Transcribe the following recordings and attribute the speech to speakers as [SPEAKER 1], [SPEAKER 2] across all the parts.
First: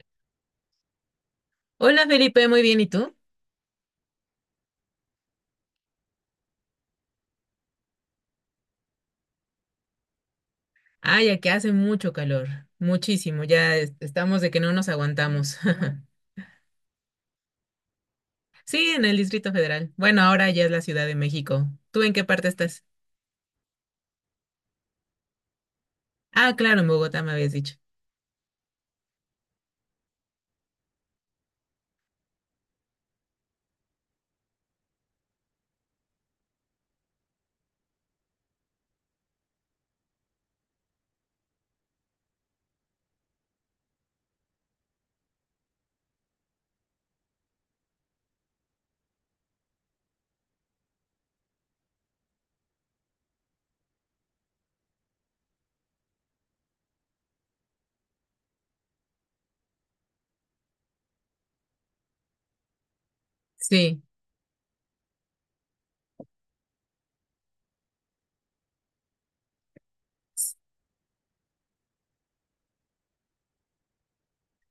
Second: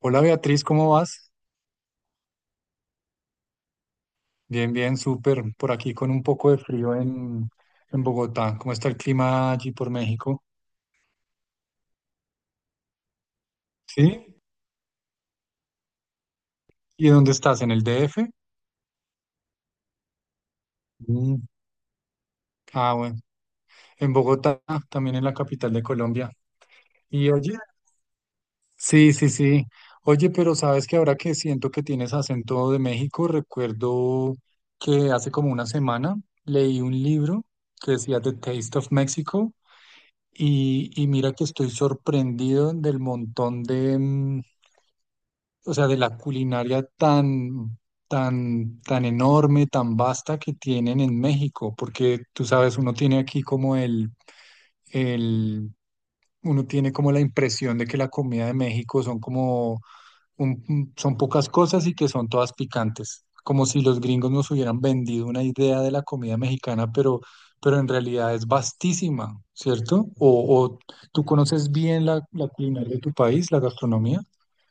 [SPEAKER 1] Hola Beatriz, ¿cómo vas?
[SPEAKER 2] Hola Felipe, muy bien, ¿y tú?
[SPEAKER 1] Bien, bien, súper. Por aquí con un poco de frío en Bogotá. ¿Cómo está el clima allí por México?
[SPEAKER 2] Ay, aquí hace mucho calor, muchísimo,
[SPEAKER 1] ¿Sí?
[SPEAKER 2] estamos de que no nos aguantamos.
[SPEAKER 1] ¿Y dónde estás? ¿En el DF?
[SPEAKER 2] Sí, en el Distrito Federal. Bueno, ahora ya es la Ciudad de
[SPEAKER 1] Mm.
[SPEAKER 2] México. ¿Tú en qué parte estás?
[SPEAKER 1] Ah, bueno. En Bogotá, también en la capital de Colombia.
[SPEAKER 2] Ah, claro, en Bogotá
[SPEAKER 1] ¿Y
[SPEAKER 2] me habías
[SPEAKER 1] oye?
[SPEAKER 2] dicho.
[SPEAKER 1] Sí, sí, sí. Oye, pero sabes que ahora que siento que tienes acento de México, recuerdo que hace como una semana leí un libro que decía The Taste of Mexico y mira que estoy sorprendido del montón de, o sea, de la culinaria tan, tan, tan enorme, tan vasta que tienen en México, porque tú sabes, uno tiene aquí como el, uno tiene como la impresión de que la comida de México son como, son pocas cosas y que son todas picantes, como si los
[SPEAKER 2] Sí,
[SPEAKER 1] gringos nos hubieran vendido una idea de la comida mexicana, pero en realidad es vastísima, ¿cierto? O tú conoces bien la culinaria de tu país, la gastronomía.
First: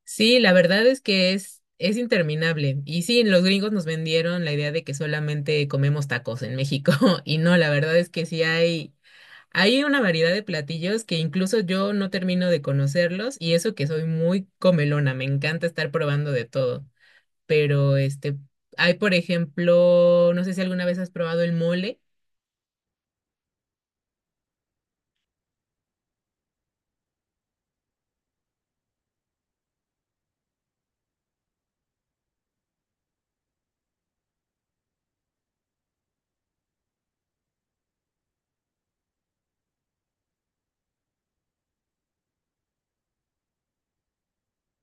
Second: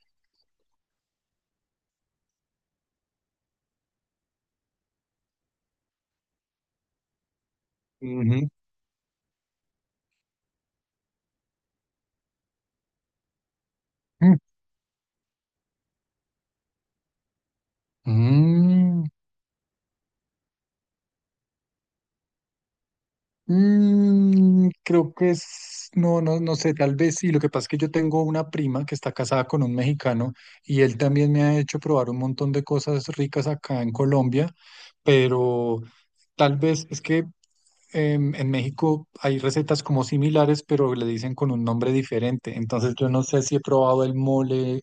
[SPEAKER 2] sí, la verdad es que es interminable. Y sí, los gringos nos vendieron la idea de que solamente comemos tacos en México. Y no, la verdad es que sí
[SPEAKER 1] Ujú.
[SPEAKER 2] hay. Hay una variedad de platillos que incluso yo no termino de conocerlos y eso que soy
[SPEAKER 1] Mm,
[SPEAKER 2] muy comelona, me encanta estar probando de todo. Pero este, hay
[SPEAKER 1] mm,
[SPEAKER 2] por ejemplo, no sé si alguna vez has probado el mole.
[SPEAKER 1] creo que es, no, no, no sé, tal vez sí. Lo que pasa es que yo tengo una prima que está casada con un mexicano y él también me ha hecho probar un montón de cosas ricas acá en Colombia, pero tal vez es que en México hay recetas como similares, pero le dicen con un nombre diferente. Entonces yo no sé si he probado el mole.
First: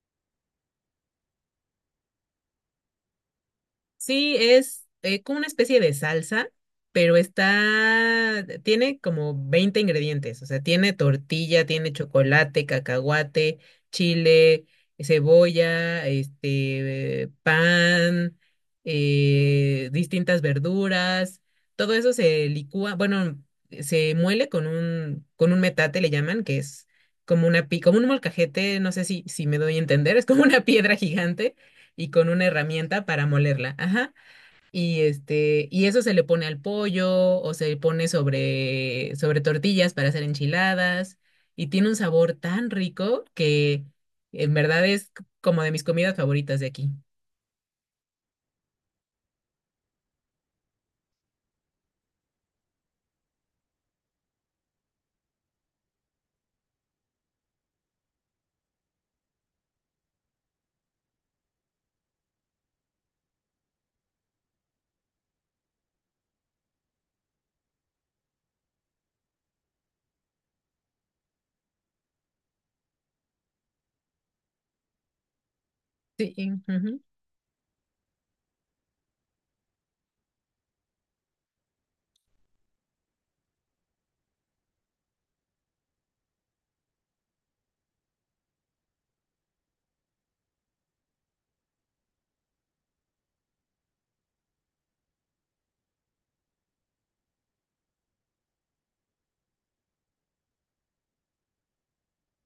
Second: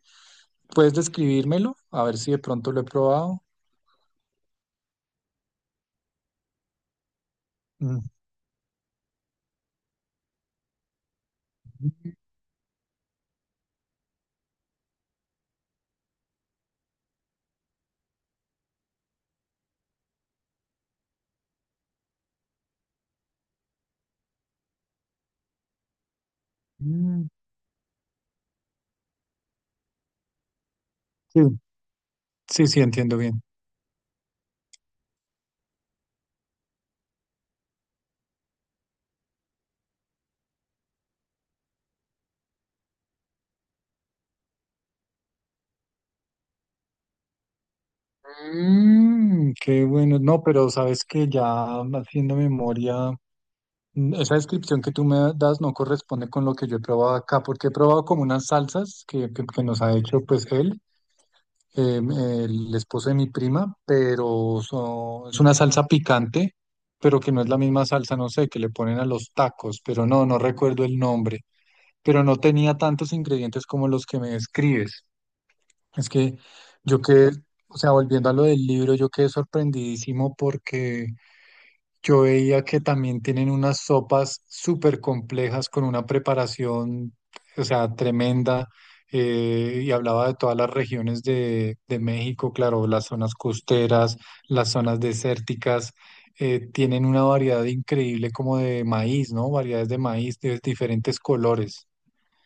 [SPEAKER 1] ¿Puedes describírmelo? A ver si de pronto lo he probado.
[SPEAKER 2] Sí, es como una especie de salsa, pero
[SPEAKER 1] Ujú,
[SPEAKER 2] está, tiene como 20 ingredientes, o sea, tiene tortilla, tiene chocolate, cacahuate, chile, cebolla, este, pan, distintas verduras, todo eso se licúa, bueno, se muele con un metate, le llaman, que es
[SPEAKER 1] mm,
[SPEAKER 2] como una, como un molcajete, no sé si, si me doy a entender, es como una piedra
[SPEAKER 1] sí,
[SPEAKER 2] gigante y con una
[SPEAKER 1] sí, sí,
[SPEAKER 2] herramienta
[SPEAKER 1] entiendo
[SPEAKER 2] para
[SPEAKER 1] bien.
[SPEAKER 2] molerla, ajá. Y este, y eso se le pone al pollo o se le pone sobre tortillas para hacer enchiladas y tiene un sabor tan rico que en verdad como de mis comidas favoritas de aquí.
[SPEAKER 1] Mm, qué bueno. No, pero sabes que ya haciendo memoria, esa descripción que tú me das no corresponde con lo que yo he probado acá, porque he probado como unas salsas que nos ha hecho pues él, el esposo de mi prima, pero es una salsa picante, pero que no es la misma salsa, no sé, que le ponen a los tacos, pero no, no recuerdo el nombre. Pero no tenía tantos ingredientes como los que me describes. Es
[SPEAKER 2] Sí,
[SPEAKER 1] que
[SPEAKER 2] ujú.
[SPEAKER 1] yo quedé, o sea, volviendo a lo del libro, yo quedé sorprendidísimo porque yo veía que también tienen unas sopas súper complejas con una preparación, o sea, tremenda. Y hablaba de todas las regiones de México, claro, las zonas costeras, las zonas desérticas, tienen una variedad increíble como de maíz, ¿no? Variedades de maíz de diferentes colores.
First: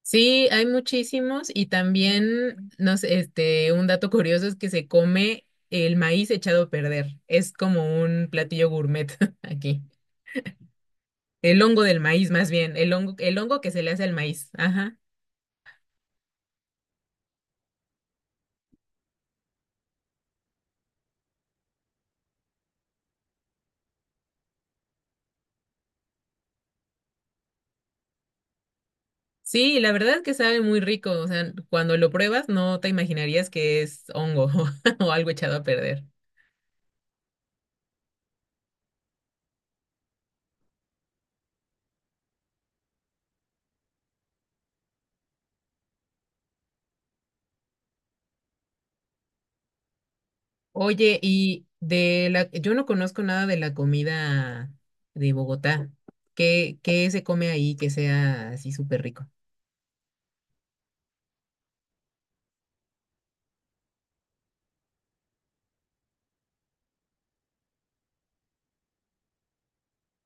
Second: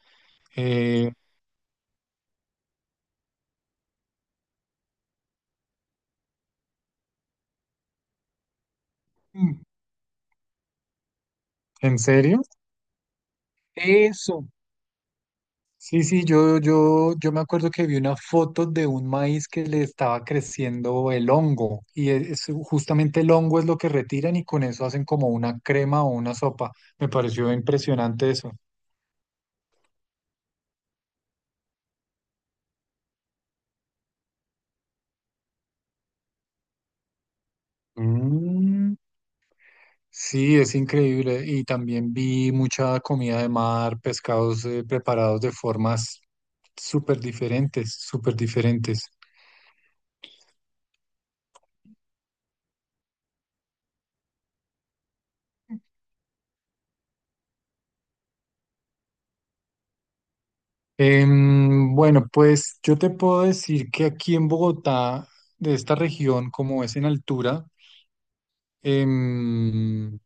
[SPEAKER 2] Sí, hay
[SPEAKER 1] Eh,
[SPEAKER 2] muchísimos y también, no sé, este, un dato curioso es que se come el maíz echado a perder. Es como un platillo gourmet
[SPEAKER 1] Mm.
[SPEAKER 2] aquí. El hongo del
[SPEAKER 1] ¿En
[SPEAKER 2] maíz,
[SPEAKER 1] serio?
[SPEAKER 2] más bien, el hongo que se le hace al
[SPEAKER 1] Eso.
[SPEAKER 2] maíz. Ajá.
[SPEAKER 1] Sí, sí, yo me acuerdo que vi una foto de un maíz que le estaba creciendo el hongo y justamente el hongo es lo que retiran y con eso hacen como una crema o una sopa. Me pareció impresionante eso.
[SPEAKER 2] Sí, la verdad es que sabe muy rico. O sea, cuando lo pruebas no te imaginarías que es hongo o algo echado a perder.
[SPEAKER 1] Mm, sí, es increíble. Y también vi mucha comida de mar, pescados preparados de formas súper diferentes, súper diferentes.
[SPEAKER 2] Oye, yo no conozco nada de la comida de Bogotá. ¿Qué, qué se come ahí que sea así súper rico?
[SPEAKER 1] Bueno, pues yo te puedo decir que aquí en Bogotá, de esta región, como es en altura, em,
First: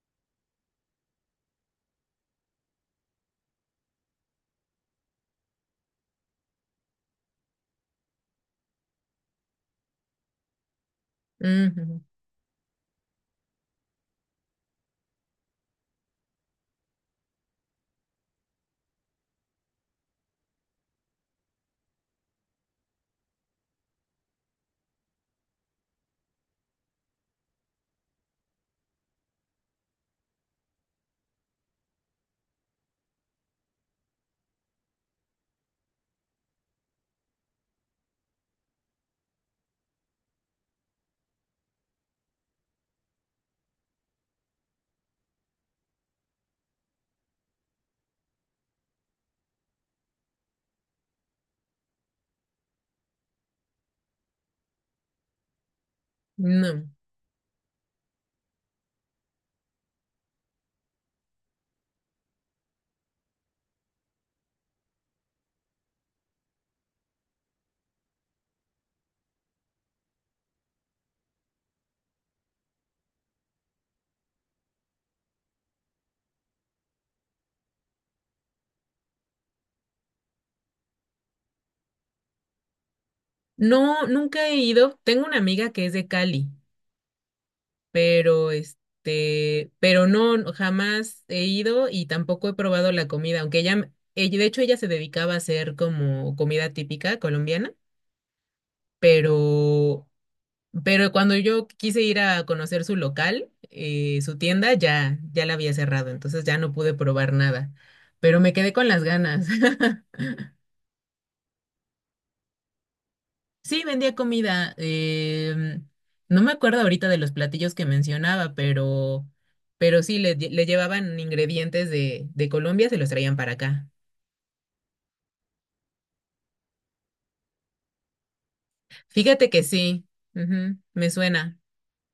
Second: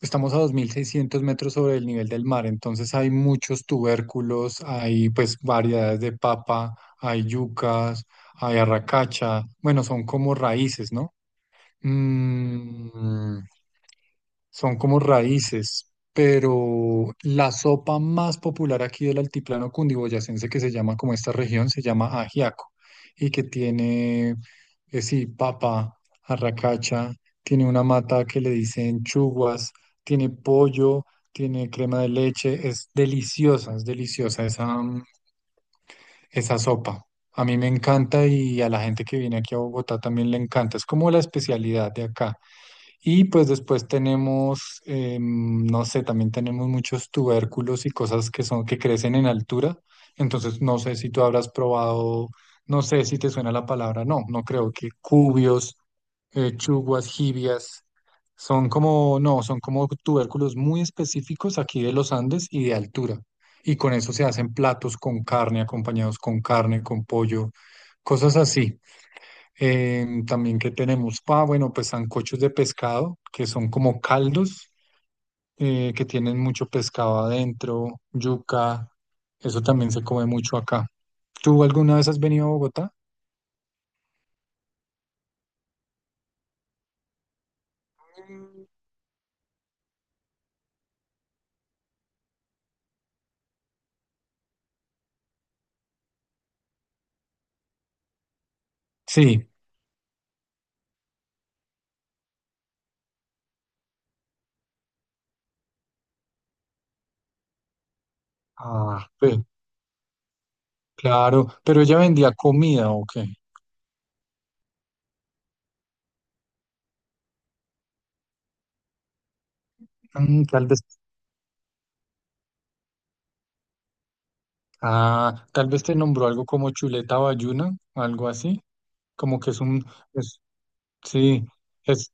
[SPEAKER 1] estamos a 2.600 metros sobre el nivel del mar, entonces hay muchos tubérculos, hay pues variedades de papa, hay yucas, hay arracacha, bueno, son como raíces, ¿no?
[SPEAKER 2] Mm, ujú.
[SPEAKER 1] Mm, son como raíces, pero la sopa más popular aquí del altiplano cundiboyacense que se llama como esta región se llama ajiaco y que tiene, sí, papa, arracacha, tiene una mata que le dicen chuguas, tiene pollo, tiene crema de leche, es deliciosa esa, esa sopa. A mí me encanta y a la gente que viene aquí a Bogotá también le encanta. Es como la especialidad de acá. Y pues después tenemos, no sé, también tenemos muchos tubérculos y cosas que son, que crecen en altura. Entonces, no sé si tú habrás probado, no sé si te suena la palabra, no, no creo, que cubios,
[SPEAKER 2] No.
[SPEAKER 1] chuguas, jibias, son como, no, son como tubérculos muy específicos aquí de los Andes y de altura. Y con eso se hacen platos con carne, acompañados con carne, con pollo, cosas así. También que tenemos, ah, bueno, pues sancochos de pescado, que son como caldos, que tienen mucho pescado adentro, yuca, eso también se come mucho acá. ¿Tú alguna vez has venido a Bogotá?
[SPEAKER 2] No, nunca he ido. Tengo una amiga que es de Cali pero este, pero no, no, jamás he ido y tampoco he probado la comida, aunque de hecho ella se dedicaba a hacer como comida típica colombiana,
[SPEAKER 1] Sí.
[SPEAKER 2] pero, pero cuando yo quise ir a conocer su local, su tienda, ya la había cerrado, entonces ya no pude probar nada, pero me quedé con las
[SPEAKER 1] Ah, pues,
[SPEAKER 2] ganas.
[SPEAKER 1] claro, pero ella vendía comida, ¿o qué?
[SPEAKER 2] Sí, vendía comida. Em, no me acuerdo ahorita de los platillos que mencionaba, pero sí,
[SPEAKER 1] Mm,
[SPEAKER 2] le
[SPEAKER 1] tal vez,
[SPEAKER 2] llevaban ingredientes de Colombia, se los traían para acá.
[SPEAKER 1] ah, tal vez te nombró algo como chuleta bayuna, algo así, como
[SPEAKER 2] Fíjate
[SPEAKER 1] que es
[SPEAKER 2] que
[SPEAKER 1] un,
[SPEAKER 2] sí,
[SPEAKER 1] es-
[SPEAKER 2] ujú, me
[SPEAKER 1] sí,
[SPEAKER 2] suena.
[SPEAKER 1] es,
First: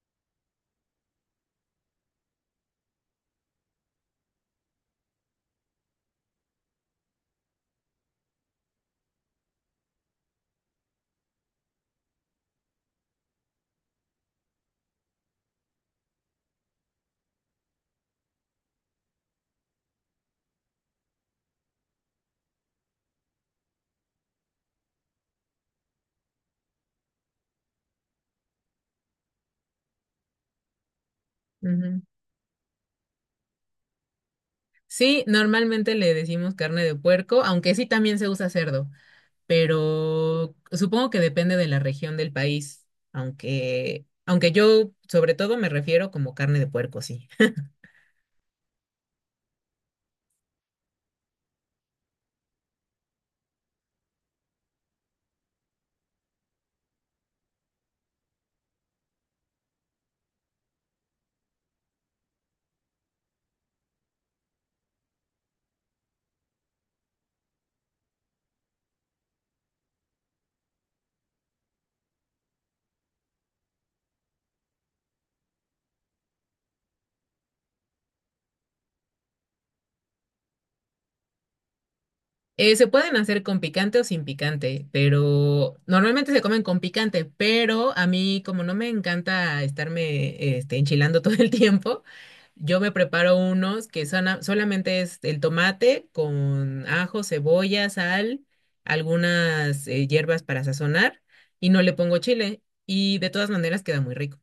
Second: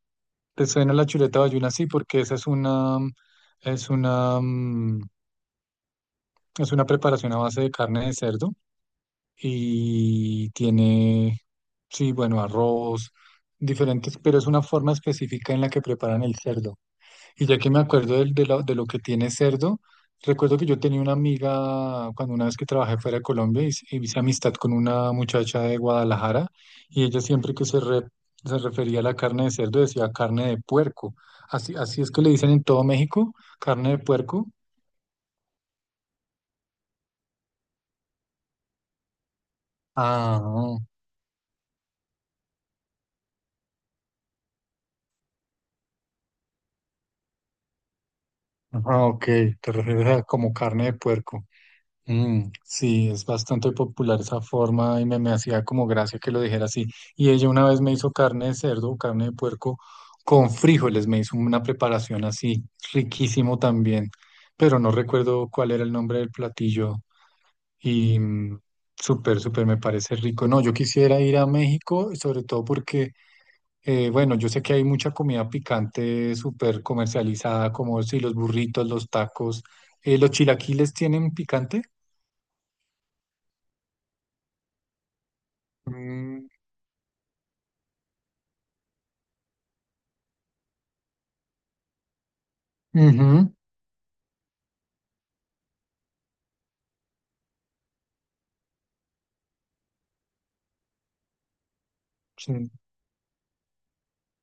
[SPEAKER 1] te suena la chuleta bayuna, sí, porque esa es una, Es una preparación a base de carne de cerdo y tiene, sí, bueno, arroz, diferentes, pero es una forma específica en la que preparan el cerdo. Y ya que me acuerdo de lo que tiene cerdo, recuerdo que yo tenía una amiga cuando una vez que trabajé fuera de Colombia hice amistad con una muchacha de Guadalajara y ella siempre que se refería a la carne de cerdo decía carne de puerco. Así, así
[SPEAKER 2] Ujú.
[SPEAKER 1] es que le dicen en todo México, carne de puerco.
[SPEAKER 2] Sí, normalmente le decimos carne de puerco, aunque sí también se usa cerdo, pero
[SPEAKER 1] Ah.
[SPEAKER 2] supongo que depende de la región del país, aunque yo sobre todo me refiero como carne de puerco, sí.
[SPEAKER 1] Ah, ok, te refieres a como carne de puerco. Mm, sí, es bastante popular esa forma y me hacía como gracia que lo dijera así. Y ella una vez me hizo carne de cerdo, carne de puerco con frijoles, me hizo una preparación así, riquísimo también, pero no recuerdo cuál era el nombre del platillo y súper, súper me parece rico. No, yo quisiera ir a México, sobre todo porque bueno, yo sé que hay mucha comida picante súper comercializada, como si los burritos, los tacos, los chilaquiles tienen picante.
[SPEAKER 2] Se pueden hacer con picante o sin picante, pero normalmente se
[SPEAKER 1] Mm,
[SPEAKER 2] comen con picante, pero a mí como no me encanta estarme este, enchilando todo el tiempo, yo me preparo
[SPEAKER 1] ujú,
[SPEAKER 2] unos que solamente es el tomate con ajo, cebolla, sal, algunas hierbas para sazonar y no le pongo chile
[SPEAKER 1] sí.
[SPEAKER 2] y de todas maneras queda muy rico.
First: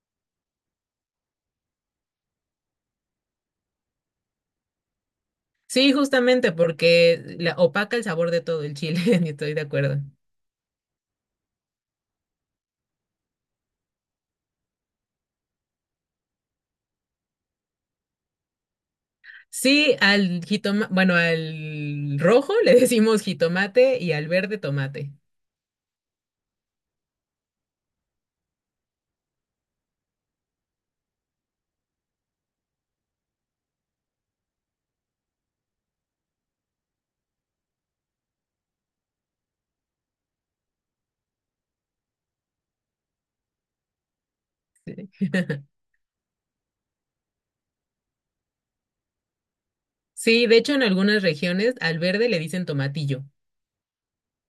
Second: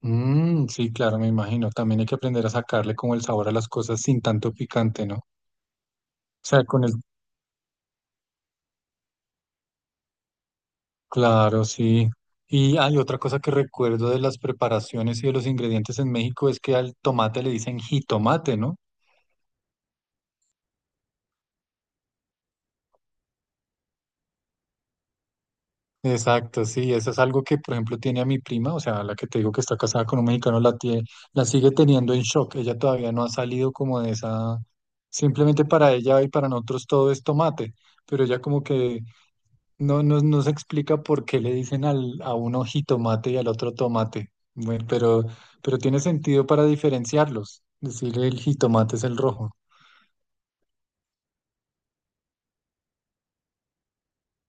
[SPEAKER 1] Mm, sí, claro, me imagino. También hay que aprender a sacarle como el sabor a las cosas sin tanto picante, ¿no? O
[SPEAKER 2] Sí, justamente
[SPEAKER 1] sea, con el.
[SPEAKER 2] porque la, opaca el sabor de todo el chile, y estoy de acuerdo.
[SPEAKER 1] Claro, sí. Y hay otra cosa que recuerdo de las preparaciones y de los ingredientes en México es que al tomate le dicen jitomate, ¿no?
[SPEAKER 2] Sí, al jitomate, bueno, al rojo le decimos jitomate y al verde tomate.
[SPEAKER 1] Exacto, sí, eso es algo que, por ejemplo, tiene a mi prima, o sea, la que te digo que está casada con un mexicano, la sigue teniendo en shock. Ella todavía no ha salido como de esa, simplemente para ella y para nosotros todo es tomate, pero ella como que no, no, no se explica por qué le dicen a uno jitomate y al otro tomate. Bueno, pero tiene sentido para diferenciarlos, decir el jitomate es el rojo.
[SPEAKER 2] Sí, de hecho en algunas regiones al verde le dicen tomatillo.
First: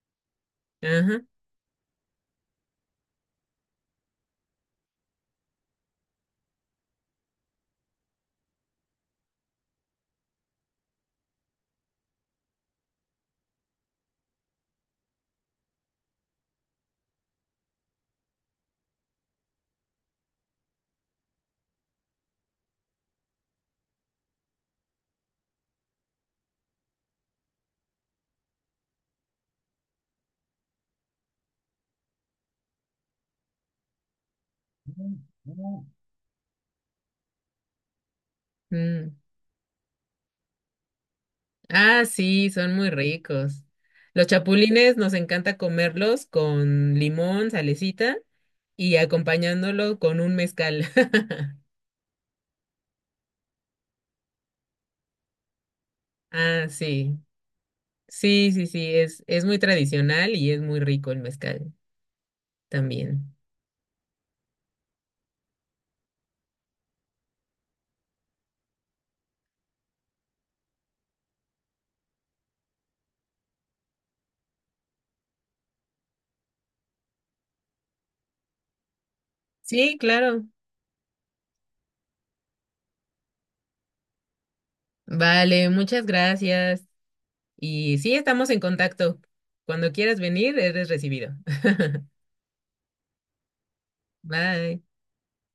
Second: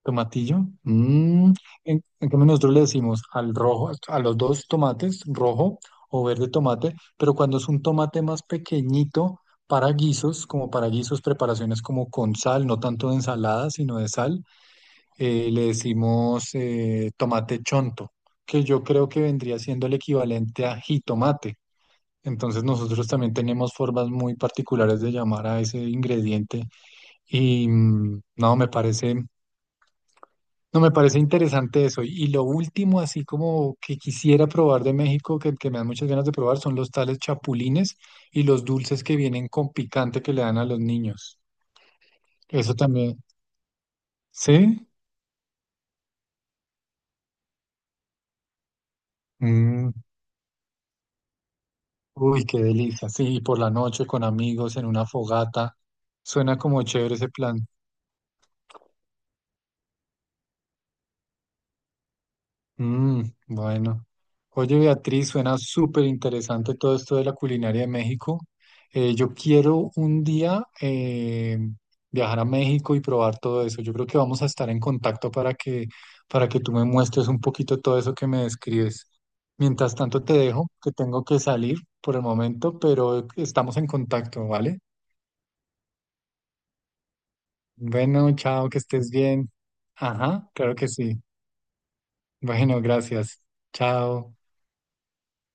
[SPEAKER 1] Tomatillo.
[SPEAKER 2] Ajá.
[SPEAKER 1] Mm, en cambio nosotros le decimos al rojo, a los dos tomates, rojo o verde tomate, pero cuando es un tomate más pequeñito para guisos, como para guisos, preparaciones como con sal, no tanto de ensalada, sino de sal, le decimos tomate chonto, que yo creo que vendría siendo el equivalente a jitomate. Entonces nosotros también tenemos formas muy particulares de llamar a ese ingrediente y no, me parece. No, me parece interesante eso. Y lo último, así como que quisiera probar de
[SPEAKER 2] Mm,
[SPEAKER 1] México, que me
[SPEAKER 2] mm.
[SPEAKER 1] dan muchas ganas de probar, son los tales chapulines y los dulces que
[SPEAKER 2] Mm.
[SPEAKER 1] vienen con picante que le dan a los niños.
[SPEAKER 2] Ah, sí, son
[SPEAKER 1] Eso
[SPEAKER 2] muy
[SPEAKER 1] también.
[SPEAKER 2] ricos. Los
[SPEAKER 1] ¿Sí?
[SPEAKER 2] chapulines nos encanta comerlos con limón, salecita y
[SPEAKER 1] Mm,
[SPEAKER 2] acompañándolo con un mezcal.
[SPEAKER 1] Uy, qué delicia. Sí, y por la noche con amigos en una fogata. Suena
[SPEAKER 2] Ah,
[SPEAKER 1] como chévere
[SPEAKER 2] sí.
[SPEAKER 1] ese plan.
[SPEAKER 2] Sí, sí, sí, es muy tradicional y es muy rico el mezcal
[SPEAKER 1] Mm,
[SPEAKER 2] también.
[SPEAKER 1] bueno. Oye, Beatriz, suena súper interesante todo esto de la culinaria de México. Yo quiero un día viajar a México y probar todo eso. Yo creo que vamos a estar en contacto para que, tú me muestres un poquito todo eso que me describes. Mientras
[SPEAKER 2] Sí,
[SPEAKER 1] tanto, te
[SPEAKER 2] claro.
[SPEAKER 1] dejo, que tengo que salir por el momento, pero estamos en contacto, ¿vale?
[SPEAKER 2] Vale, muchas gracias. Y sí,
[SPEAKER 1] Bueno,
[SPEAKER 2] estamos en
[SPEAKER 1] chao, que estés
[SPEAKER 2] contacto.
[SPEAKER 1] bien.
[SPEAKER 2] Cuando quieras
[SPEAKER 1] Ajá,
[SPEAKER 2] venir,
[SPEAKER 1] claro que
[SPEAKER 2] eres
[SPEAKER 1] sí.
[SPEAKER 2] recibido.
[SPEAKER 1] Bueno, gracias. Chao.
[SPEAKER 2] Bye.